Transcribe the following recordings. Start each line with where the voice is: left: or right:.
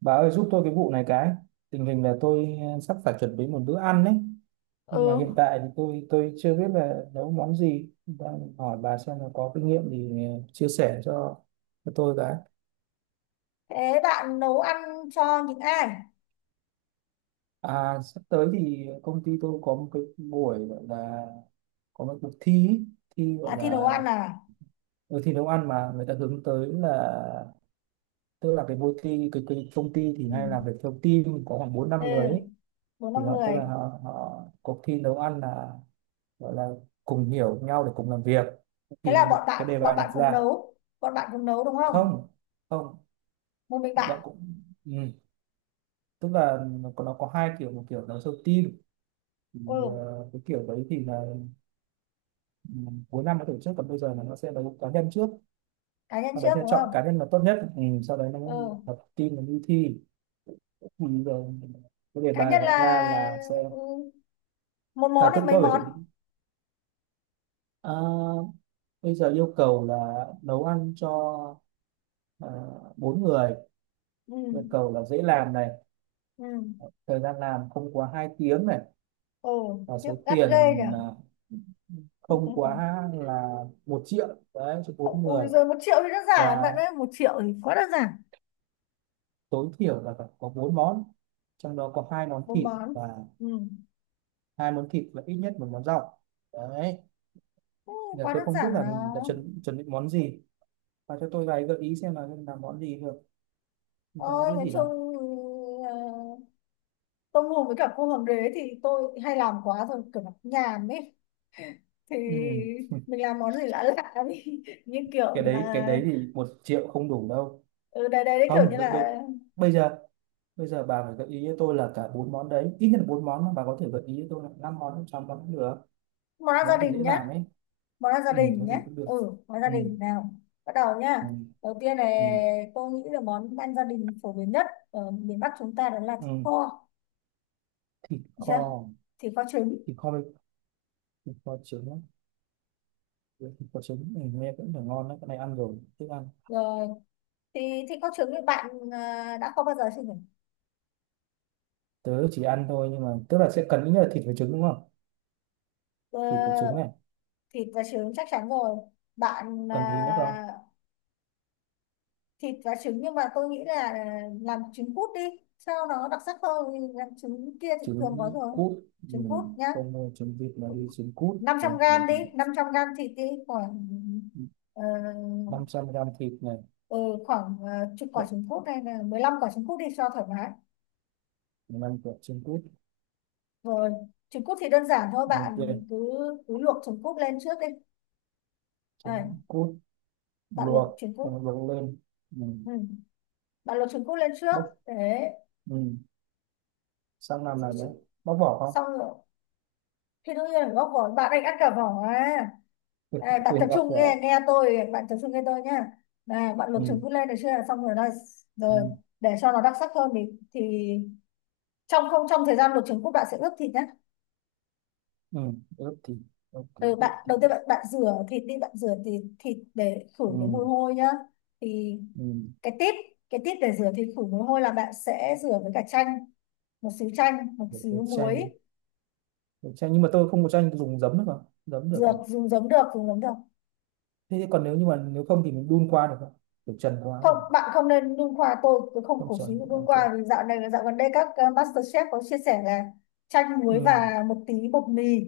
right: Bà ơi giúp tôi cái vụ này cái tình hình là tôi sắp phải chuẩn bị một bữa ăn đấy.
left: Ừ.
right: Nhưng mà hiện tại thì tôi chưa biết là nấu món gì, đang hỏi bà xem là có kinh nghiệm thì chia sẻ cho tôi cái.
left: Thế bạn nấu ăn cho những ai?
right: À, sắp tới thì công ty tôi có một cái buổi gọi là, có một cuộc thi ý. Thi gọi
left: À, thì nấu ăn
right: là,
left: à?
right: ừ, thi nấu ăn mà người ta hướng tới là, tức là cái môi thi cái công ty thì hay làm việc
left: ừ
right: theo team có khoảng bốn
left: ừ
right: năm người ấy.
left: Bốn năm
right: Thì họ tức
left: người.
right: là họ, họ cuộc thi nấu ăn là gọi là cùng hiểu nhau để cùng làm việc.
left: Thế là
right: Thì một
left: bọn
right: cái đề
left: bạn
right: bài
left: bọn bạn
right: đặt
left: cùng
right: ra,
left: nấu, đúng không?
right: không, không,
left: Một mình
right: bạn
left: bạn?
right: cũng, ừ. Tức là nó có hai kiểu, một kiểu đấu sâu team thì,
left: Ừ,
right: cái kiểu đấy thì là, ừ, cuối năm nó tổ chức, còn bây giờ là nó sẽ đấu cá nhân trước,
left: cá nhân
right: sau đấy
left: trước
right: sẽ
left: đúng
right: chọn
left: không?
right: cá nhân là tốt nhất, ừ, sau đấy nó
left: Ừ,
right: tập lập team nó đi thi. Thì giờ cái đề
left: cá
right: bài
left: nhân
right: họ ra
left: là.
right: là sẽ
left: Ừ. Một món
right: là
left: hay
right: tự
left: mấy
right: tôi phải
left: món?
right: chuẩn bị. À, bây giờ yêu cầu là nấu ăn cho, à, bốn người,
left: ừ
right: yêu cầu là dễ làm này,
left: ừ
right: thời gian làm không quá 2 tiếng này,
left: ừ
right: và
left: Khiếp,
right: số
left: gắt
right: tiền,
left: ghê nhỉ.
right: không quá là một triệu, đấy, cho bốn người.
left: Ui rồi, 1 triệu thì đơn giản
right: Và
left: bạn ơi, 1 triệu thì quá đơn giản.
right: tối thiểu là phải có bốn món, trong đó có hai món
left: Bốn
right: thịt
left: món.
right: và,
left: Ừ.
right: hai món thịt và ít nhất một món rau, đấy.
left: Ừ.
right: Giờ
left: Quá
right: tôi
left: đơn
right: không biết
left: giản
right: là
left: mà.
right: mình đã chuẩn chuẩn bị món gì, và cho tôi vài gợi ý xem là làm món gì được. Tôi không
left: Ôi,
right: biết
left: nói
right: gì
left: chung
right: đâu.
left: tôm hùm với cả cua hoàng đế thì tôi hay làm quá rồi, kiểu nó nhàm ấy. thì
right: Ừ.
left: mình làm món gì lạ lạ đi. Như kiểu
right: cái đấy cái
left: là,
right: đấy thì một triệu không đủ đâu.
left: ừ, đây đây đấy, kiểu như
right: Không, bây bây
left: là
right: bây giờ, bây giờ bà phải gợi ý cho tôi là cả bốn món đấy, ít nhất là bốn món, mà bà có thể gợi ý cho tôi là năm món, sáu món cũng được,
left: món ăn gia
right: món gì dễ
left: đình nhá.
right: làm ấy.
left: Món ăn gia
right: Ừ, thế
left: đình
right: thì
left: nhá.
right: cũng được.
left: Ừ, món gia
right: Ừ,
left: đình nào. Bắt đầu
right: ừ,
left: nhá. Đầu tiên này,
right: ừ,
left: tôi nghĩ là món ăn gia đình phổ biến nhất ở miền Bắc chúng ta đó là thịt
right: ừ.
left: kho.
right: Thịt
left: Được
right: kho,
left: chưa? Thịt kho trứng.
right: thịt kho với, thịt kho trứng, á. Với thịt kho trứng, ừ, nghe cũng là ngon đấy, cái này ăn rồi, thích ăn.
left: Rồi, thì thịt kho trứng thì bạn à, đã kho bao giờ chưa nhỉ?
right: Tớ chỉ ăn thôi, nhưng mà tức là sẽ cần ít nhất là thịt với trứng đúng không?
left: Ờ,
right: Thịt với trứng này,
left: thịt và trứng chắc chắn rồi bạn
right: cần gì nữa không?
left: à, thịt và trứng. Nhưng mà tôi nghĩ là làm trứng cút đi cho nó đặc sắc hơn, vì làm trứng kia thì thường có
right: Trứng
left: rồi.
right: cút, ừ,
left: Trứng cút nhá.
right: không mua trứng vịt mà đi trứng cút,
left: năm trăm
right: không,
left: gram đi, 500 gram thịt đi. khoảng ờ,
right: 500 gram thịt này,
left: ừ, khoảng ờ, chục quả trứng cút hay là 15 quả trứng cút đi cho thoải mái.
right: 5 quả trứng cút,
left: Rồi, trứng cút thì đơn giản thôi,
right: ok.
left: bạn cứ cứ luộc trứng cút lên trước đi. Đây,
right: Trứng cút
left: bạn
right: luộc
left: luộc trứng cút.
right: xong, luộc lên mình
left: Ừ, bạn luộc trứng cút lên trước
right: bóc,
left: để
right: ừ, sang làm
left: xong
right: này đấy. Bóc vỏ không?
left: xong rồi. Khi đương nhiên là gốc vỏ, bạn anh ăn cả vỏ à?
right: Thịt
left: Ê, bạn
right: thịt
left: tập
right: gặp
left: trung
right: là,
left: nghe, nghe tôi, bạn tập trung nghe tôi nhá. Này bạn lục
right: ừ.
left: chúng cứ lên, được chưa? Xong rồi đây.
right: Ừ.
left: Rồi, để cho nó đặc sắc hơn thì thì trong không trong thời gian luộc trứng cút, bạn sẽ ướp thịt nhé.
right: Ừ. Ướp thịt, ok,
left: Ừ, bạn
right: ướp thịt,
left: đầu tiên bạn bạn rửa thịt đi, bạn rửa thịt, để khử cái
right: ừ.
left: mùi hôi nhá. thì
right: Ừ.
left: cái tip, để rửa thịt khử mùi hôi là bạn sẽ rửa với cả chanh, một xíu chanh một
right: Được cái
left: xíu
right: chanh,
left: muối.
right: được chanh, nhưng mà tôi không có chanh, tôi dùng giấm được không? Giấm được
left: Dược dùng giấm được, dùng giấm được.
right: thế, thì còn nếu như mà nếu không thì mình đun qua được không, kiểu trần qua
left: Không,
right: được
left: bạn không nên đun khoa, tôi không
right: không?
left: cổ suý
right: Trần,
left: đun
right: ok.
left: khoa, vì dạo này, dạo gần đây các MasterChef có chia sẻ là chanh
right: Ừ.
left: muối và một tí bột mì.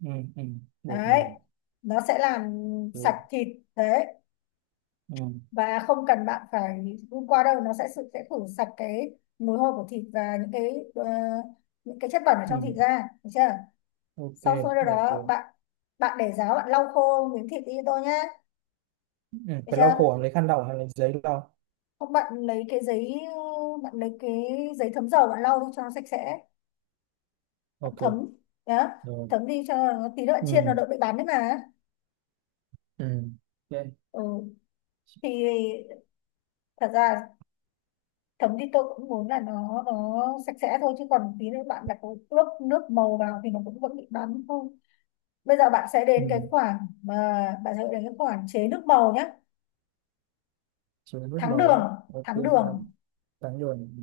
right: Ừ. Ừ. Bột
left: Đấy,
right: mì.
left: nó sẽ làm sạch
right: Ừ.
left: thịt. Đấy,
right: Ừ.
left: và không cần bạn phải đun qua đâu, nó sẽ sẽ khử sạch cái mùi hôi của thịt và những cái những cái chất bẩn ở
right: Ừ.
left: trong thịt ra, được chưa?
right: Ok,
left: Sau khi
right: ok.
left: đó bạn bạn để ráo, bạn lau khô miếng thịt đi cho tôi nhé.
right: Ừ.
left: Được
right: Phải
left: chưa?
right: lau khổ, lấy khăn lau hay lấy giấy lau?
left: Không, bạn lấy cái giấy, bạn lấy cái giấy thấm dầu, bạn lau đi cho nó sạch sẽ.
right: Ok.
left: Thấm đó,
right: Rồi.
left: thấm đi cho nó tí nữa chiên nó
right: Ừ.
left: đỡ bị bắn đấy mà.
right: Ừ. Ok.
left: Ừ, thì thật ra thấm đi tôi cũng muốn là nó sạch sẽ thôi, chứ còn tí nữa bạn đặt ướp nước màu vào thì nó cũng vẫn bị bắn thôi. Bây giờ bạn sẽ
right: Ừ.
left: đến cái khoản mà bạn sẽ đến cái khoản chế nước màu nhé.
right: Chỉ nước
left: Thắng
right: màu á.
left: đường,
right: Ok.
left: thắng đường.
right: bán bán rồi. Ừ.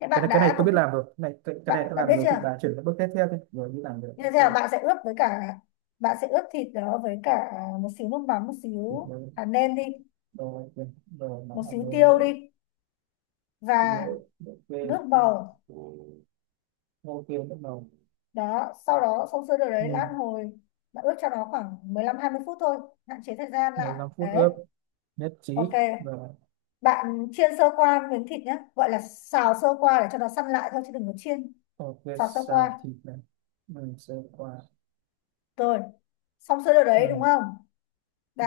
left: Thế
right: Cái
left: bạn
right: này cái này
left: đã có
right: tôi biết
left: cái,
right: làm rồi, cái này tôi
left: đã biết
right: làm rồi,
left: chưa
right: thì bà chuyển cái bước tiếp theo thôi, rồi đi làm được,
left: như thế
right: ok.
left: nào. Bạn sẽ ướp với cả, bạn sẽ ướp thịt đó với cả một xíu nước mắm, một
right: Thịt
left: xíu
right: nướng,
left: hạt nêm đi,
right: rồi ok, rồi nó
left: một
right: hạt
left: xíu
right: nướng
left: tiêu
right: rồi.
left: đi,
right: Thịt nướng,
left: và nước màu.
right: ok, ok, nước màu.
left: Đó, sau đó xong sơ đồ đấy,
right: Ừ.
left: lát hồi bạn ướp cho nó khoảng 15 đến 20 phút thôi, hạn chế thời gian lại
right: 15 phút
left: đấy.
right: ướp, nhất
left: Ok,
right: trí rồi,
left: bạn chiên sơ qua miếng thịt nhé, gọi là xào sơ qua để cho nó săn lại thôi chứ đừng có chiên.
right: ok.
left: Xào sơ
right: Xào
left: qua.
right: thịt này, mình sẽ qua.
left: Rồi, xong sơ đồ đấy đúng
right: Ừ.
left: không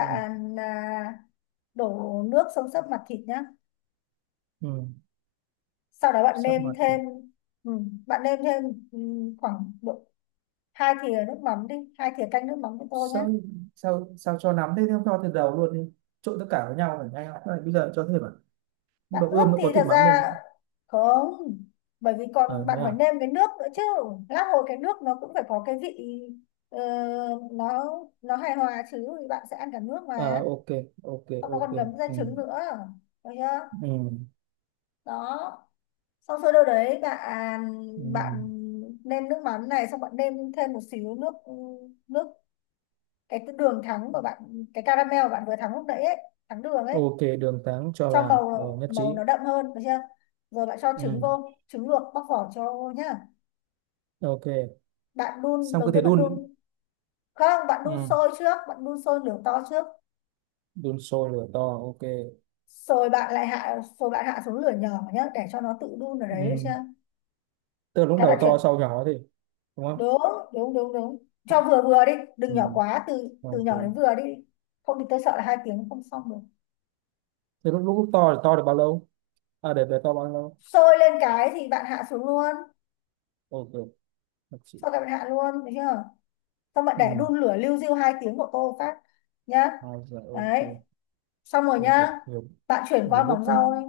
right: Ừ.
left: à, đổ nước xông xấp mặt thịt nhé.
right: Ừ.
left: Sau đó bạn
right: Sắp
left: nêm
right: mặt thịt.
left: thêm, ừ, bạn nêm thêm, ừ, khoảng độ 2 thìa nước mắm đi, 2 thìa canh nước mắm cho tôi nhé.
right: Sao sao sao cho nắm thế, không cho từ đầu luôn đi, trộn tất cả với nhau phải nhanh, không bây giờ cho thêm à,
left: Bạn
right: đậu
left: ướp
right: ươm nó
left: thì
right: có thịt
left: thật
right: mắm
left: ra
right: luôn.
left: không, bởi vì
right: À,
left: còn
right: thế
left: bạn phải
right: à?
left: nêm cái nước nữa chứ. Lát hồi cái nước nó cũng phải có cái vị, ờ, nó nó hài hòa chứ, thì bạn sẽ ăn cả nước
right: À,
left: mà.
right: ok, ok,
left: Xong nó
right: ok.
left: còn ngấm ra
right: Ừ.
left: trứng nữa, được chưa?
right: Ừ.
left: Đó, xong sơ đâu đấy bạn,
right: Ừ.
left: bạn nêm nước mắm này, xong bạn nêm thêm một xíu nước, nước cái đường thắng của bạn, cái caramel của bạn vừa thắng lúc nãy ấy, thắng đường ấy,
right: Ok, đường trắng cho
left: cho
right: vào
left: màu
right: rồi, nhất
left: màu nó
right: trí.
left: đậm hơn, được chưa? Rồi bạn cho trứng
right: Ừ.
left: vô, trứng luộc bóc vỏ cho vô nhá.
right: Ok,
left: Bạn đun,
right: xong
left: đầu
right: cứ thế
left: tiên bạn
right: đun.
left: đun, không, bạn đun
right: Ừ.
left: sôi trước, bạn đun sôi lửa to trước.
right: Đun sôi lửa to, ok.
left: Rồi bạn lại hạ, rồi bạn hạ xuống lửa nhỏ nhá, để cho nó tự đun ở đấy, được chưa?
right: Ừ. Tức là lúc
left: Cái bạn
right: đầu
left: chuyển,
right: to sau nhỏ thì đúng không?
left: đúng, đúng, đúng, đúng. Cho vừa vừa đi, đừng
right: Ừ.
left: nhỏ quá, từ từ
right: Ok.
left: nhỏ đến vừa đi, không thì tôi sợ là 2 tiếng không xong được.
right: Thế lúc to thì to được bao lâu, để to bao lâu?
left: Sôi lên cái thì bạn hạ xuống luôn.
right: Ok, nhất trí.
left: Sau cái bạn hạ luôn được chưa. Xong bạn để
right: Ừ.
left: đun lửa liu riu 2 tiếng của tô phát nhá.
right: Hai giờ, ok.
left: Đấy, xong rồi
right: Ui giời,
left: nhá.
right: nhiều,
left: Bạn chuyển
right: nhiều
left: qua
right: bước
left: món
right: thế.
left: rau đi.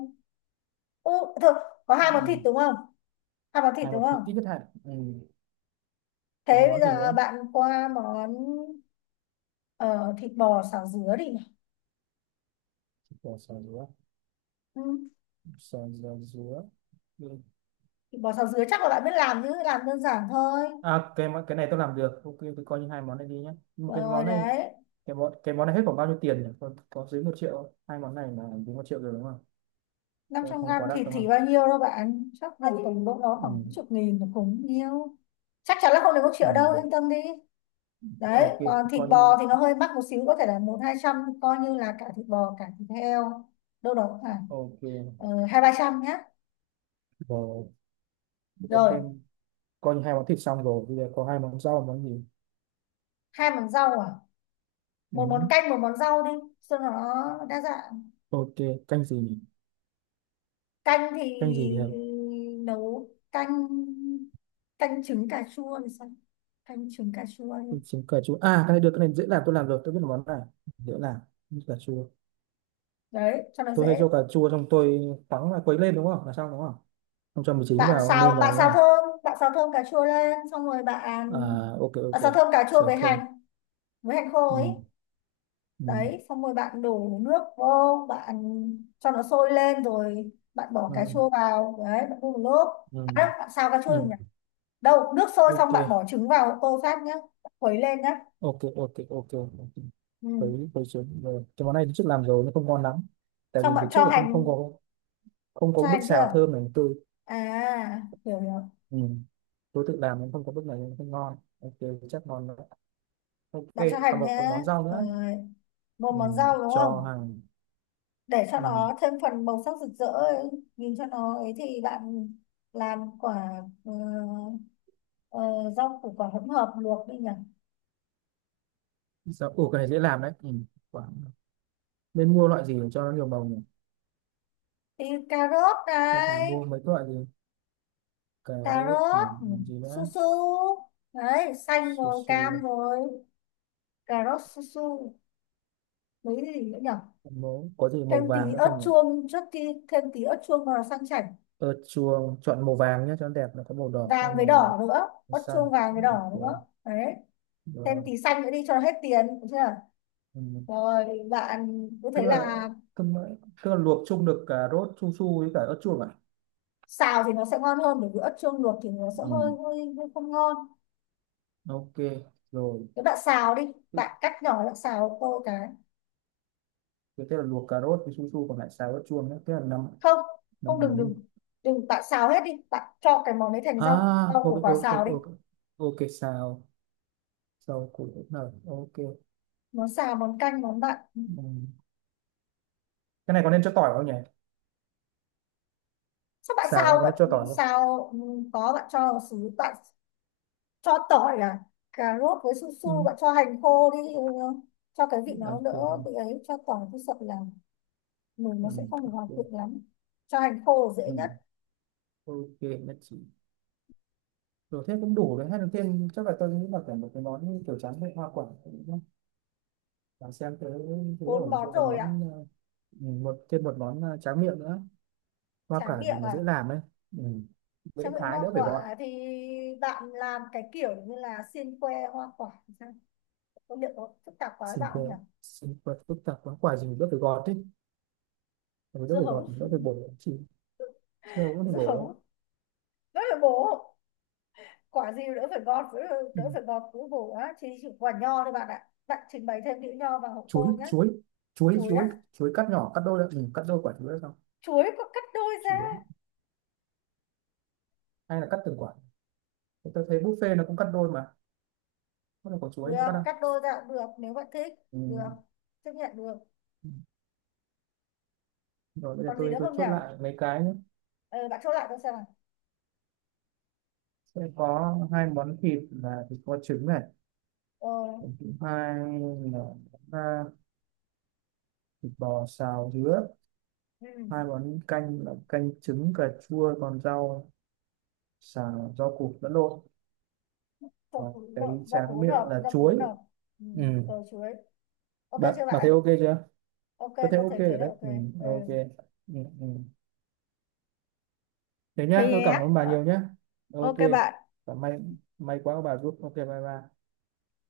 left: ừ, Thôi, có hai món thịt
right: Ừ.
left: đúng không? Hai món thịt
right: À mà
left: đúng
right: thì
left: không?
right: ít nhất hạn, ừ. Còn
left: Thế
right: một
left: bây
right: món gì
left: giờ
right: nữa?
left: bạn qua món, ờ, thịt bò xào dứa đi.
right: Bỏ sò dứa,
left: Ừ,
right: sò dừa dứa. Ừ.
left: thịt bò xào dứa chắc là bạn biết làm, chứ làm đơn giản thôi.
right: À cái món- cái này tôi làm được, ok, tôi coi như hai món này đi nhé. Nhưng mà cái
left: Rồi
right: món này,
left: đấy.
right: cái món này hết khoảng bao nhiêu tiền nhỉ, có dưới một triệu không? Hai món này là dưới một triệu rồi đúng không?
left: năm
right: Không,
left: trăm
right: không
left: gram
right: quá đắt
left: thịt
right: đúng
left: thì
right: không?
left: bao nhiêu đâu bạn, chắc là tầm đâu đó khoảng mấy
right: Ừ.
left: chục nghìn là cũng nhiêu. Chắc chắn là không đến một
right: Ừ.
left: triệu đâu, yên tâm đi. Đấy,
right: Ok,
left: còn thịt
right: coi như,
left: bò thì nó hơi mắc một xíu, có thể là một hai trăm. Coi như là cả thịt bò cả thịt heo đâu đó khoảng
right: ok,
left: hai ba trăm nhé.
right: rồi để
left: Rồi,
right: xem. Coi như hai món thịt xong rồi, bây giờ có hai món rau món gì?
left: hai món rau à?
right: Ừ.
left: Một món canh, một món rau đi cho nó đa dạng.
right: Ok. Canh gì nhỉ?
left: Canh thì
right: Canh gì thì hợp?
left: nấu canh, canh trứng cà chua thì sao? Canh trứng cà chua
right: Tôi
left: đi.
right: chấm cà chua à, cái này được, cái này dễ làm, tôi làm rồi, tôi biết là món này dễ làm. Như cà chua,
left: Đấy, cho nó
right: tôi hay
left: dễ.
right: cho cà chua xong tôi khoắng là quấy lên đúng không là xong đúng không, không cho mì chính vào nêm vào đúng không?
left: Bạn xào thơm cà chua lên, xong rồi
right: À,
left: bạn
right: ok,
left: bạn
right: ok.
left: xào thơm cà chua
right: Xào thơm,
left: với hành khô ấy.
right: ừ, ừ,
left: Đấy, xong rồi bạn đổ nước vô, bạn cho nó sôi lên rồi bạn bỏ
right: ừ,
left: cà chua vào, đấy, bạn đun một lúc.
right: ừ.
left: À, bạn xào cà chua
right: Ừ.
left: rồi đâu nước sôi, xong
right: Ok,
left: bạn bỏ trứng vào tô sát nhá, khuấy lên nhá.
right: ok, ok, ok, ok.
left: Ừ,
right: Quấy quấy xuống rồi. Cái món này tôi trước làm rồi nó không ngon lắm, tại
left: xong
right: vì
left: bạn
right: từ
left: cho
right: trước là không không
left: hành,
right: có, không có
left: cho
right: bước
left: hành
right: xào
left: chưa,
right: thơm này tôi,
left: à hiểu hiểu,
right: ừ, tôi tự làm nên không có bước này nên không ngon, ok, chắc ngon nữa, ok.
left: bạn cho
right: Còn
left: hành
right: một
left: nhá.
right: món rau nữa.
left: Rồi, một
right: Ừ.
left: món rau đúng
right: Cho
left: không,
right: hàng.
left: để cho
right: Ừ.
left: nó thêm phần màu sắc rực rỡ ấy, nhìn cho nó ấy thì bạn làm quả ờ, rau củ quả hỗn hợp luộc đi nhỉ.
right: Sao ủa, cái này dễ làm đấy. Ừ. Quả, nên mua loại gì để cho nó nhiều màu nhỉ,
left: Cà rốt
right: không phải
left: này,
right: mua mấy cái loại gì? Cà
left: cà
right: rốt
left: rốt,
right: này,
left: ừ,
right: làm gì
left: su
right: nữa?
left: su. Đấy, xanh
right: Su
left: rồi cam
right: su.
left: rồi, cà rốt su su, mấy gì nữa nhỉ.
right: Mố có gì màu
left: Thêm
right: vàng
left: tí
right: nữa
left: ớt
right: không nhỉ?
left: chuông, trước khi thêm tí ớt chuông vào sang chảnh.
right: Ớt chuông chọn màu vàng nhé, cho nó đẹp, nó có màu đỏ có
left: Vàng với
right: màu
left: đỏ nữa, ớt
right: xanh.
left: chuông vàng với đỏ
right: Ok,
left: nữa đấy. Thêm
right: rồi.
left: tí xanh nữa đi cho nó hết tiền, được chưa?
right: Ừ.
left: Rồi bạn cứ
right: Tức
left: thấy
right: là,
left: là,
right: tức là, tức là luộc chung được cà rốt su su với cả ớt chuông à?
left: xào thì nó sẽ ngon hơn bởi vì ớt chuông luộc thì nó sẽ
right: Ừ.
left: hơi hơi không ngon.
right: Ok, rồi.
left: Nếu bạn xào đi,
right: Tức-
left: bạn cắt nhỏ lại xào tô cái.
right: thế tức là luộc cà rốt với su su còn lại xào ớt chuông nữa thế là năm,
left: không không
right: năm
left: đừng đừng
right: mình.
left: đừng bạn xào hết đi, bạn cho cái món đấy thành rau,
right: À, ok,
left: củ quả
right: ok,
left: xào
right: ok,
left: đi.
right: ok, ok, xào, xào củ hỗn hợp, ok.
left: Món xào, món canh, món bạn.
right: Ừ. Cái này có nên cho tỏi không nhỉ?
left: Sao bạn
right: Xào này
left: xào,
right: có nên cho tỏi không?
left: ừ, có, bạn cho vào xứ bạn, cho tỏi à? Cà rốt với su
right: Ừ.
left: su bạn cho hành khô đi, ừ, cho cái vị nó
right: Ok,
left: đỡ
right: này.
left: bị ấy, cho tỏi tôi sợ là mùi nó
right: Ừ.
left: sẽ không được hòa
right: Ok,
left: quyện lắm. Cho hành khô là dễ
right: ừ,
left: nhất.
right: ok, nhất trí. Rồi thế cũng đủ đấy, hay là thêm, chắc là tôi nghĩ là phải một cái món như kiểu tráng miệng hoa quả đúng. Và xem thế, thế
left: Bốn
right: ổn cho,
left: món
right: còn
left: rồi ạ.
right: món ừ, một món tráng miệng nữa, hoa
left: Chả
right: quả gì
left: miệng
right: mà
left: à?
right: dễ làm ấy. Ừ. Dễ
left: Chả miệng
right: thái
left: hoa
right: đỡ phải gọt.
left: quả thì bạn làm cái kiểu như là xiên que hoa quả thì sao? Có liệu có phức tạp quá với
right: Xin
left: bạn không nhỉ?
right: thưa, xin phép phức tạp quá, quả gì mà đỡ phải gọt ý, rồi đỡ
left: Dưa
right: phải gọt
left: hấu.
right: đỡ phải bổ chỉ, chưa có phải
left: Dưa
right: bổ.
left: hấu, đỡ phải bổ. Quả gì đỡ phải gọt đỡ,
right: Ừ.
left: đỡ phải gọt, cứ bổ á, chỉ quả nho thôi bạn ạ, bạn trình bày thêm đĩa nho vào hộ
right: chuối
left: tôi nhé.
right: chuối chuối
left: Chuối
right: chuối
left: á?
right: chuối. Cắt nhỏ cắt đôi lại, ừ, cắt đôi quả chuối ra xong.
left: Chuối có cắt đôi ra?
right: Chuối hay là cắt từng quả? Tôi thấy buffet nó cũng cắt đôi mà, có là quả chuối có
left: Được
right: cắt đâu.
left: cắt đôi ra, được, nếu bạn thích.
right: Ừ.
left: Được, chấp nhận được.
right: Ừ. Rồi bây giờ
left: Còn gì
right: tôi
left: nữa
right: tôi
left: không nhỉ?
right: chốt lại mấy cái nhé.
left: Ờ, bạn chốt lại tôi xem nào.
right: Sẽ có hai món thịt là thịt kho trứng này,
left: Ờ.
right: món thứ hai là, à, thịt bò xào dứa.
left: Ừ.
right: Hai món canh là canh trứng cà chua, còn rau xào rau củ lẫn lộn, và cái
left: Rau củ
right: tráng
left: hỗn
right: miệng
left: hợp,
right: là
left: rau củ
right: chuối.
left: hỗn hợp. Ừ.
right: Ừ.
left: Rồi, chuối. Ok
right: bạn
left: chưa
right: bạn thấy
left: bạn?
right: ok chưa?
left: Ok,
right: Có thấy
left: có
right: ok
left: thể thấy
right: rồi
left: là
right: đấy,
left: ok.
right: ừ,
left: Ừ.
right: ok, ừ, ừ. Thế
left: Thế
right: nhá, tôi cảm
left: nhé.
right: ơn bà
left: Ờ,
right: nhiều nhá. Ok,
left: ok bạn.
right: và may, may quá bà giúp, ok, bye bye.